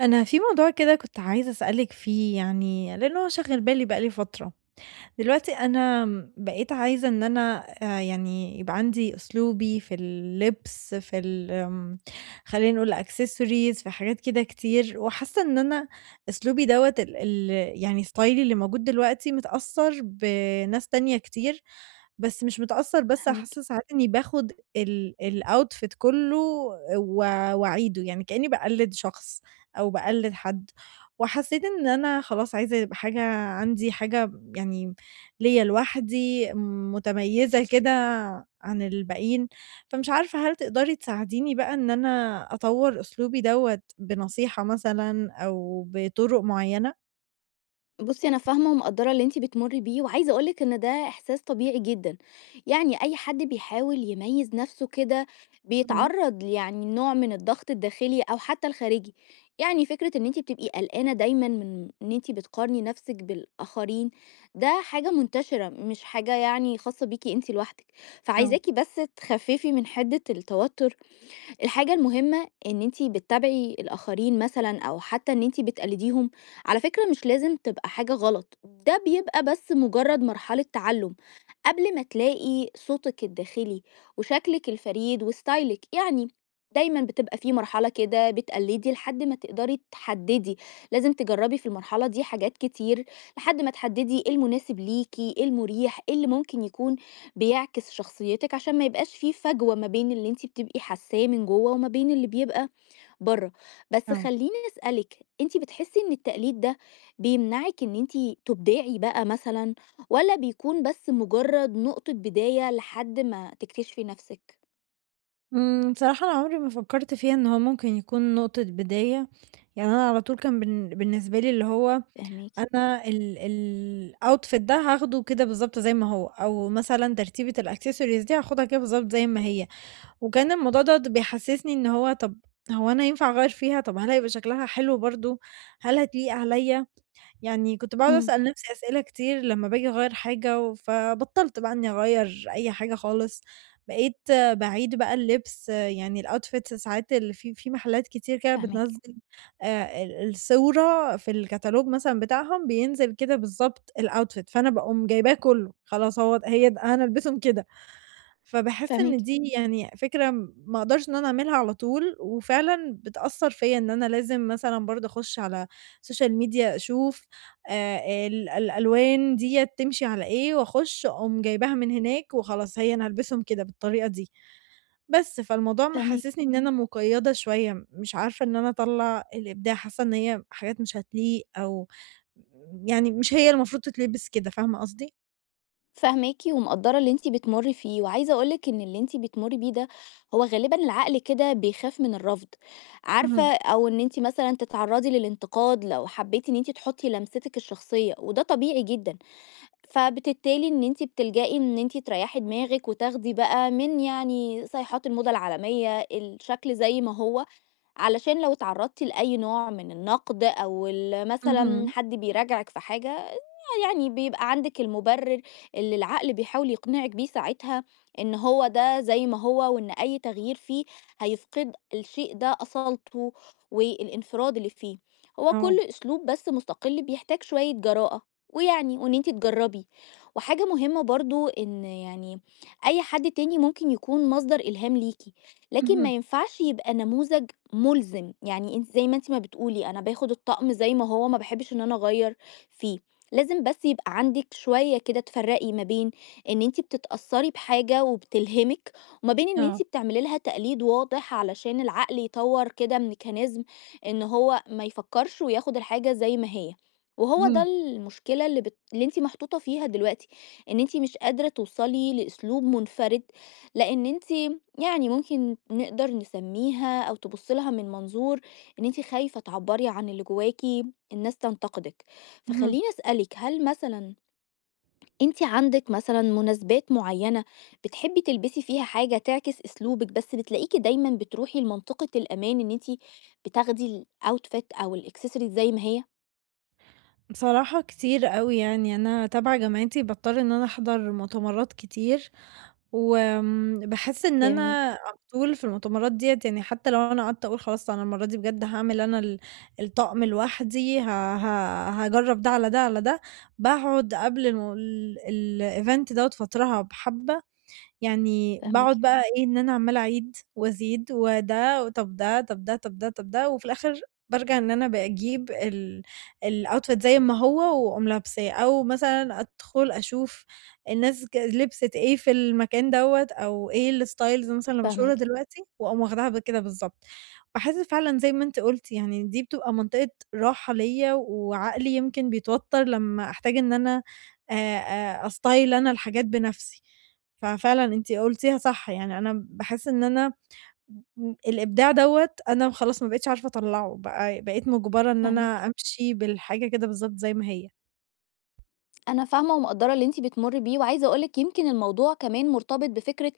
أنا في موضوع كده كنت عايزة أسألِك فيه يعني، لأن هو شاغل بالي بقى لي فترة. دلوقتي أنا بقيت عايزة إن أنا يعني يبقى عندي أسلوبي في اللبس، في ال آمم، خلّينا نقول accessories في حاجات كده كتير، وحاسة إن أنا أسلوبي دوّة ال ال يعني ستايلي اللي موجود دلوقتي متأثّر بناس تانية كتير، بس مش متأثّر بس فاهماكِ. حاسة ساعات إني باخُد الoutfit كُلّه و وأعيده، يعني كإنّي باقلِّد شخص أو باقلِّد حد، وحسّيت إن أنا خلاص عايزة يبقى عندي حاجة يعني ليّا لوحدي، متميزة كده عن الباقيين، فمش عارفة هل تقدري تساعديني بقى إن أنا أطوّر أسلوبي دوّة بنصيحة مثلًا أو بطرق معيّنة؟ بُصّي، أنا فاهمة ومقدّرة اللي أنتِ بتمُرّي بيه، وعايزة أقول لِك إن ده إحساس طبيعي جدًا. يعني أي حد بيحاول يميّز نَفْسه كده، إمم، بيتعرّض يعني لنوع من الضغط الداخلي أو حتى الخارجي. يعني فكرة إن أنتِ بتبقي قلقانة دايمًا من إن أنتِ بتقارني نَفْسِك بالآخرين، ده حاجة منتشرة، مش حاجة يعني خاصة بيكِ أنتِ لوحدِك. آه، فعايزاكِ بس تخفّفي من حِدِّة التوتُّر. الحاجة المهمة إن أنتِ بتتابعي الآخرين مثلًا أو حتى إن أنتِ بتقلديهم، على فكرة مش لازم تبقى حاجة غلط، ده بيبقى بس مجرد مرحلة تعلُّم، قبل ما تلاقي صوتِك الداخلي وشكلِك الفريد وستايلِك، يعني دايمًا بتبقى في مرحلة كده بتقلّدي لحد ما تقدري تحدّدي، لازم تجرّبي في المرحلة دي حاجات كتير لحد ما تحدّدي إيه المناسب ليكِ، إيه المريح، إيه اللي ممكن يكون بيعكس شخصيتِك عشان ما يبقاش في فجوة ما بين اللي أنتِ بتبقي حاسّاه من جوّه وما بين اللي بيبقى برّه. بس آه. خلّيني أسألِك، أنتِ بتحسّي إن التقليد ده بيمنعِك إن أنتِ تُبدعي بقى مثلًا والّا بيكون بس مُجرّد نقطة بداية لحد ما تكتشفي نَفْسِك؟ بصراحة أنا عمري ما فكّرت فيها إن هو ممكن يكون نقطة بداية، يعني أنا على طول كان بالنسبة لي اللي هو فاهماكِ. أنا ال ال الoutfit ده هاخده كده بالضبط زي ما هو، أو مثلًا ترتيبة الaccessories دي هاخدها كده بالضبط زي ما هي. وكان الموضوع دوّة بيحسّسني إن هو طَب هو أنا ينفع أغيّر فيها، طَب هل هيبقى شكلها حلو برضه، هل هتليق عليّا؟ يعني كنت باقعد إمم، أسأل نَفْسي أسئلة كتير لمّا باجي أغيّر حاجة فبطّلت بقى إنّي أغيّر أي حاجة خالص، بقيت باعيد بقى اللبس آه، يعني الoutfits ساعات اللي في محلات كتير كده فاهماكِ. بتنزّل الصورة في الكتالوج مثلًا بتاعهم بينزل كده بالضبط الoutfit فأنا باقوم جايباه كُلّه، خلاص هو هي د هأنا هالبسهم كده. فباحس فاهماكِ. إن دي يعني فكرة ما أقدرش إن أنا أعملها على طول، وفعلًا بتأثّر فيّا إن أنا لازم مثلًا برضه أخُش على السوشيال ميديا أشوف الألوان ديّة تمشي على إيه، وأخُش أقوم جايباها من هناك وخلاص هي أنا هالبسهم كده بالطريقة دي، بس فالموضوع فاهماكِ. محسّسني إن أنا مُقيّدة شوية، مش عارفة إن أنا أطلّع الإبداع، حاسّة إن هي حاجات مش هتليق أو يعني مش هي المفروض تتلبس كده، فاهمة قصدي؟ فاهماكِ ومقدّرة اللي أنتِ بتمُرّي فيه، وعايزة أقول لِك إن اللي أنتِ بتمُرّي بيه ده هو غالبًا العقل كده بيخاف من الرفض، عارفة، اهم، أو إن أنتِ مثلًا تتعرّضي للانتقاد لو حبّيتِ إن أنتِ تحُطّي لمستِك الشخصية، وده طبيعي جدًا. فبالتالي إن أنتِ بتلجئي إن أنتِ تريحي دماغِك وتاخدي بقى من يعني صيحات الموضة العالمية، الشكل زي ما هو، علشان لو اتعرضتِ لأي نوع من النقد أو مثلًا اهم، حد بيراجعِك في حاجة، يعني بيبقى عندِك المبرر اللي العقل بيحاول يقنعِك بيه ساعتها، إن هو ده زي ما هو، وإن أي تغيير فيه هيفقد الشيء ده أصالته والانفراد اللي فيه. هو آه. كل أسلوب بس مستقل بيحتاج شوية جراءة، ويعني وإن أنتِ تجربي. وحاجة مهمة برضه إن يعني أي حد تاني ممكن يكون مصدر إلهام ليكِ، لكن ما اهم، ينفعش يبقى نموذج ملزم، يعني أنتِ زي ما أنتِ ما بتقولي أنا باخد الطقم زي ما هو ما باحبش إن أنا أغيّر فيه، لازم بس يبقى عندِك شوية كده تفرّقي ما بين إن أنتِ بتتأثّري بحاجة وبتلهمِك، وما بين إن أنتِ آه، بتعملي لها تقليد واضح علشان العقل يطوّر كده ميكانيزم إن هو ما يفكّرش وياخد الحاجة زي ما هي، وهو ده اهم. المشكلة اللي اللي أنتِ محطوطة فيها دلوقتي، إن أنتِ مش قادرة توصلي لأسلوب منفرد، لإن أنتِ يعني ممكن نقدر نسميها أو تبص لها من منظور إن أنت خايفة تعبري عن اللي جواكي الناس تنتقدك. اهم. فخليني أسألك، هل مثلا أنت عندك مثلا مناسبات معينة بتحبي تلبسي فيها حاجة تعكس أسلوبك، بس بتلاقيكي دايما بتروحي لمنطقة الأمان إن أنت بتاخدي الأوتفيت أو الإكسسوارز زي ما هي؟ بصراحة كتير أوي يعني أنا تبع جامعتي باضطر إن أنا أحضر مؤتمرات كتير، وآمم باحس إن أنا جميل. على طول في المؤتمرات ديّة يعني حتى لو أنا قعدت أقول خلاص أنا المرة دي بجد هاعمل أنا ال الطقم لوحدي، ه ه هاجرّب ده على ده على ده، باقعد قبل الم ال الevent دوّة فترها بحبّة يعني فهماكي. باقعد بقى إيه، إن أنا عمّالة أعيد وأزيد وده وطَب ده، طَب ده، طَب ده، طَب ده، وفي الآخر بارجع إن أنا باجيب الoutfit زي ما هو وأقوم لابساه، أو مثلًا أدخل أشوف الناس لبسِت إيه في المكان دوّة أو إيه الstyles مثلًا اللي مشهورة فهماكي. دلوقتي وأقوم واخداها بكده بالضبط. باحس فعلًا زي ما أنتِ قُلتِ يعني دي بتبقى منطقة راحة ليّا وعقلي يمكن بيتوتر لمّا أحتاج إن أنا آآ، أstyle أنا الحاجات بنَفْسي. ففعلًا أنتِ قُلتيها صح، يعني أنا باحس إن أنا الإبداع دوّة أنا خلاص ما بقيتش عارفة أطلّعه، بقى بقيت مُجبرة إن فهماكي. أنا أمشي بالحاجة كده بالضبط زي ما هي. أنا فاهمة ومقدّرة اللي أنتِ بتمُرّي بيه، وعايزة أقول لِك يمكن الموضوع كمان مرتبط بفكرة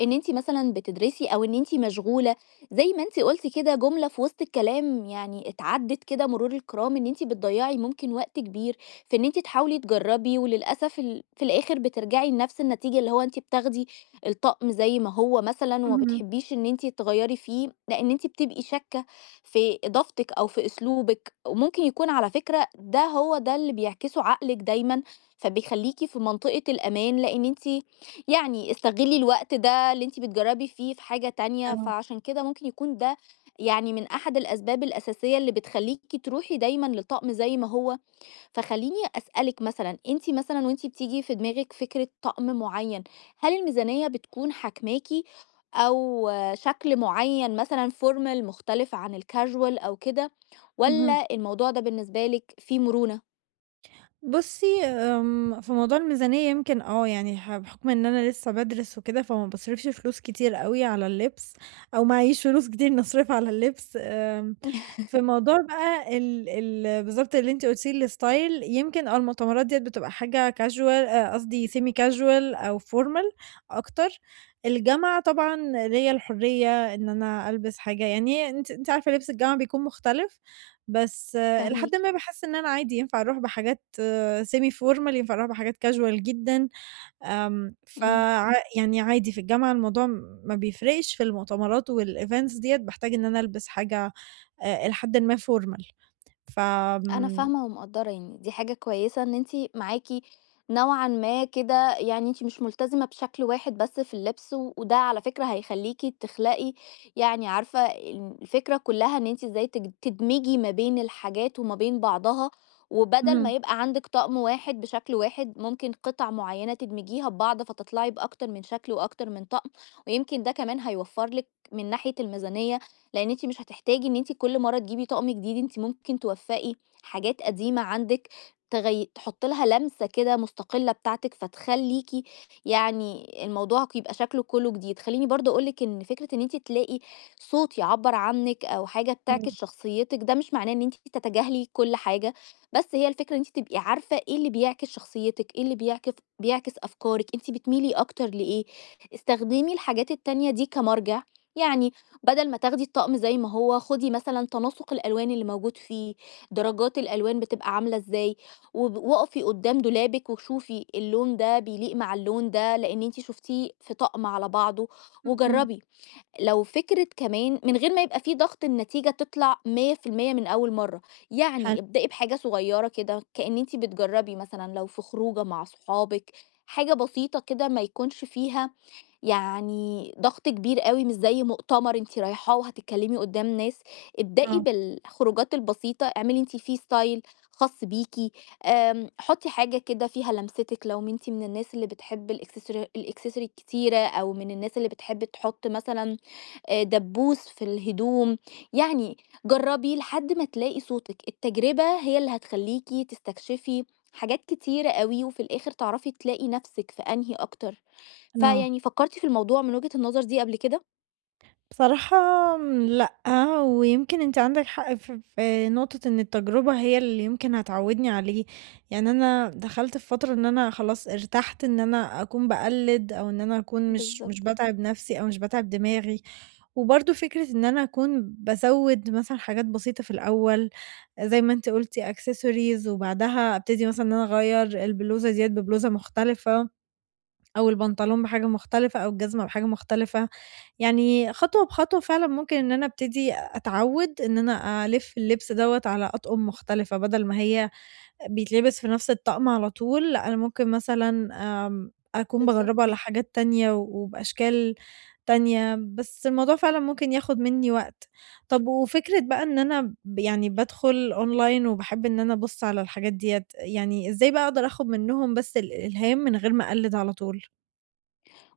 إن أنتِ مثلًا بتدرسي أو إن أنتِ مشغولة، زي ما أنتِ قُلتِ كده جملة في وسط الكلام يعني اتعدِّت كده مرور الكرام، إن أنتِ بتضيّعي ممكن وقت كبير في إن أنتِ تحاولي تجرّبي، وللأسف في الآخر بترجعي لنفس النتيجة، اللي هو أنتِ بتاخدي الطقم زي ما هو مثلًا وما اهم، بتحبّيش إن أنتِ تغيّري فيه، لإن أنتِ بتبقي شاكّة في إضافتِك أو في أسلوبِك، وممكن يكون على فكرة ده هو ده اللي بيعكسه عقلِك دايمًا فبيخلّيكِ في منطقة الأمان، لإن أنتِ يعني استغلّي الوقت ده اللي أنتِ بتجرّبي فيه في حاجة تانية، آه، فعشان كده ممكن يكون ده يعني من أحد الأسباب الأساسية اللي بتخلّيكِ تروحي دايمًا للطقم زي ما هو. فخلّيني أسألِك مثلًا، أنتِ مثلًا وأنتِ بتيجي في دماغِك فكرة طقم معيّن، هل الميزانية بتكون حاكماكِ، أو شكل معيّن مثلًا formal مختلف عن الcasual أو كده، اهم. والّا الموضوع ده بالنسبة لِك فيه مرونة؟ بُصّي، في موضوع الميزانية يمكن يعني بحكم إن أنا لسه بادرس وكده، فما باصرفش فلوس كتير أوي على اللبس، أو معييش فلوس كتير إني أصرفها على اللبس، في موضوع بقى ال ال بالضبط اللي أنتِ قُلتيه الstyle يمكن المؤتمرات ديّة بتبقى حاجة casual قصدي semi casual أو formal أكتر، الجامعة طبعًا ليّا الحرية إن أنا ألبس حاجة يعني أنتِ عارفة لبس الجامعة بيكون مختلف، بس إلى حدٍ فاهماكِ. ما باحس إن أنا عادي ينفع أروح بحاجات semi formal ينفع أروح بحاجات casual جدًا، إمم. يعني عادي في الجامعة الموضوع ما بيفرقش، في المؤتمرات والevents ديّة باحتاج إن أنا ألبس حاجة إلى حدٍ ما formal ف أنا آمم، فاهمة ومقدّرة، يعني دي حاجة كويسة إن أنتِ معاكِ نوعًا ما كده، يعني أنتِ مش ملتزمة بشكل واحد بس في اللبس، و- وده على فكرة هيخلّيكِ تخلقي، يعني عارفة ال الفكرة كلّها إن أنتِ إزاي تدمجي ما بين الحاجات وما بين بعضها، وبدل ما إمم، يبقى عندِك طقم واحد بشكل واحد، ممكن قطع معيّنة تدمجيها ببعض فتطلعي بأكتر من شكل وأكتر من طقم، ويمكن ده كمان هيوفّر لِك من ناحية الميزانية، لإن أنتِ مش هتحتاجي إن أنتِ كل مرّة تجيبي طقم جديد، أنتِ ممكن توفّقي حاجات قديمة عندِك تحُطّي لها لمسة كده مستقلة بتاعتِك، فتخلّيكِ يعني الموضوع يبقى شكله كلّه جديد. خلّيني برضه أقول لِك إن فكرة إن أنتِ تلاقي صوت يعبّر عنِّك أو حاجة بتعكس إمم، شخصيتِك، ده مش معناه إن أنتِ تتجاهلي كل حاجة، بس هي الفكرة إن أنتِ تبقي عارفة إيه اللي بيعكس شخصيتِك، إيه اللي بيعكس أفكارِك، أنتِ بتميلي أكتر لإيه. استخدمي الحاجات التانية دي كمرجع، يعني بدل ما تاخدي الطقم زي ما هو، خُدي مثلًا تناسُق الألوان اللي موجود فيه، درجات الألوان بتبقى عاملة إزاي، وب واقفي قدّام دولابِك وشوفي اللون ده بيليق مع اللون ده، لإن أنتِ شُفتيه في طقم على بعضه، اهم، وجرّبي. لو فكرة كمان من غير ما يبقى في ضغط النتيجة تطلع 100% من أول مرّة، حلو، يعني ابدئي بحاجة صغيّرة كده كإن أنتِ بتجرّبي، مثلًا لو في خروجة مع صحابِك، حاجة بسيطة كده ما يكونش فيها يعني ضغط كبير أوي، مش زي مؤتمر أنتِ رايحاه وهتتكلمي قدّام ناس. ابدئي آه، بالخروجات البسيطة، اعملي أنتِ فيه style خاص بيكِ، حُطّي حاجة كده فيها لمستِك. لو أنتِ من الناس اللي بتحب الaccessory الكتيرة، أو من الناس اللي بتحب تحُط مثلًا دبّوس في الهدوم، يعني جرّبي لحد ما تلاقي صوتِك، التجربة هي اللي هتخلّيكِ تستكشفي حاجات كتيرة أوي وفي الآخر تعرفي تلاقي نَفْسِك في أنهي أكتر. آه. فيعني فكرتِ في الموضوع من وجهة النظر دي قبل كده؟ بصراحة لأ، ويمكن أنت عندك حق في نقطة إن التجربة هي اللي يمكن هتعوّدني عليه، يعني أنا دخلت في فترة إن أنا خلاص ارتحت إن أنا أكون باقلِّد أو إن أنا أكون مش بالضبط. باتعب نَفْسي أو مش باتعب دماغي، وبرضه فكرة إن أنا أكون بازوِّد مثلًا حاجات بسيطة في الأول زي ما أنتِ قُلتِ accessories وبعدها أبتدي مثلًا إن أنا أغيّر البلوزة ديّة ببلوزة مختلفة أو البنطلون بحاجة مختلفة أو الجزمة بحاجة مختلفة. يعني خطوة بخطوة فعلًا ممكن إن أنا أبتدي أتعوّد إن أنا ألِف اللبس دوّة على أطقم مختلفة، بدل ما هي بيتلبس في نفس الطقم على طول، لأ أنا ممكن مثلًا أكون باجرّبه بالضبط. على حاجات تانية وبأشكال تانية، بس الموضوع فعلًا ممكن ياخد منّي وقت. طب وفكرة بقى إن أنا يعني بادخل أونلاين وباحب إن أنا أبُص على الحاجات ديّة، يعني إزاي بقى أقدر آخد منّهم بس الإلهام من غير ما أقلِّد على طول؟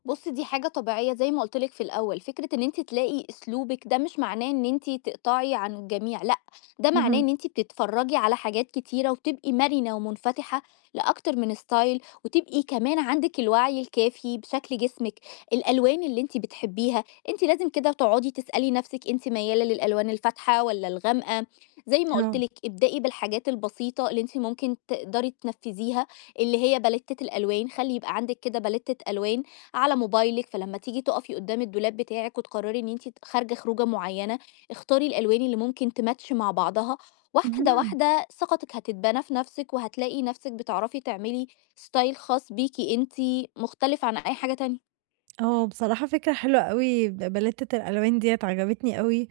بُصّي، دي حاجة طبيعية زي ما قُلت لِك في الأول، فكرة إن أنتِ تلاقي أسلوبِك ده مش معناه إن أنتِ تقطعي عن الجميع، لأ، ده معناه اهم، إن أنتِ بتتفرّجي على حاجات كتيرة وبتبقي مرنة ومنفتحة لأكتر من style، وتبقي كمان عندِك الوعي الكافي بشكل جسمِك، الألوان اللي أنتِ بتحبيها، أنتِ لازم كده تقعدي تسألي نَفْسِك أنتِ ميّالة للألوان الفاتحة والّا الغامقة. زي ما قُلت آه، لِك، ابدئي بالحاجات البسيطة اللي أنتِ ممكن تقدري تنفّذيها، اللي هي باليتة الألوان، خلّي يبقى عندِك كده باليتة ألوان على موبايلِك، فلمّا تيجي تُقفي قدّام الدولاب بتاعِك وتقرري إن أنتِ خارجة خروجة معيّنة، اختاري الألوان اللي ممكن تماتش مع بعضها. واحدة اهم. واحدة ثقتِك هتتبنى في نفسِك، وهتلاقي نفسِك بتعرفي تعملي style خاص بيكِ أنتِ، مختلف عن أي حاجة تانية. آه، بصراحة فكرة حلوة أوي بلّتة الألوان ديّة عجبتني أوي،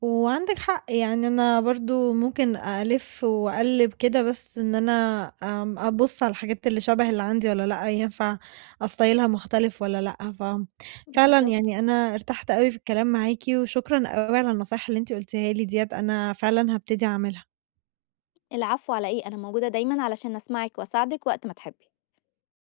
وعندِك حق يعني أنا برضه ممكن ألِف وأقلِّب كده بس إن أنا أبُص على الحاجات اللي شبه اللي عندي والّا لأ، ينفع أستايلها مختلف والّا لأ، ففعلًا بالضبط. يعني أنا ارتحت أوي في الكلام معاكِ، وشكرًا أوي على النصايح اللي أنتِ قُلتيها لي ديّة، أنا فعلًا هابتدي أعملها. العفو على إيه، أنا موجودة دايمًا علشان أسمعِك وأساعدِك وقت ما تحبي.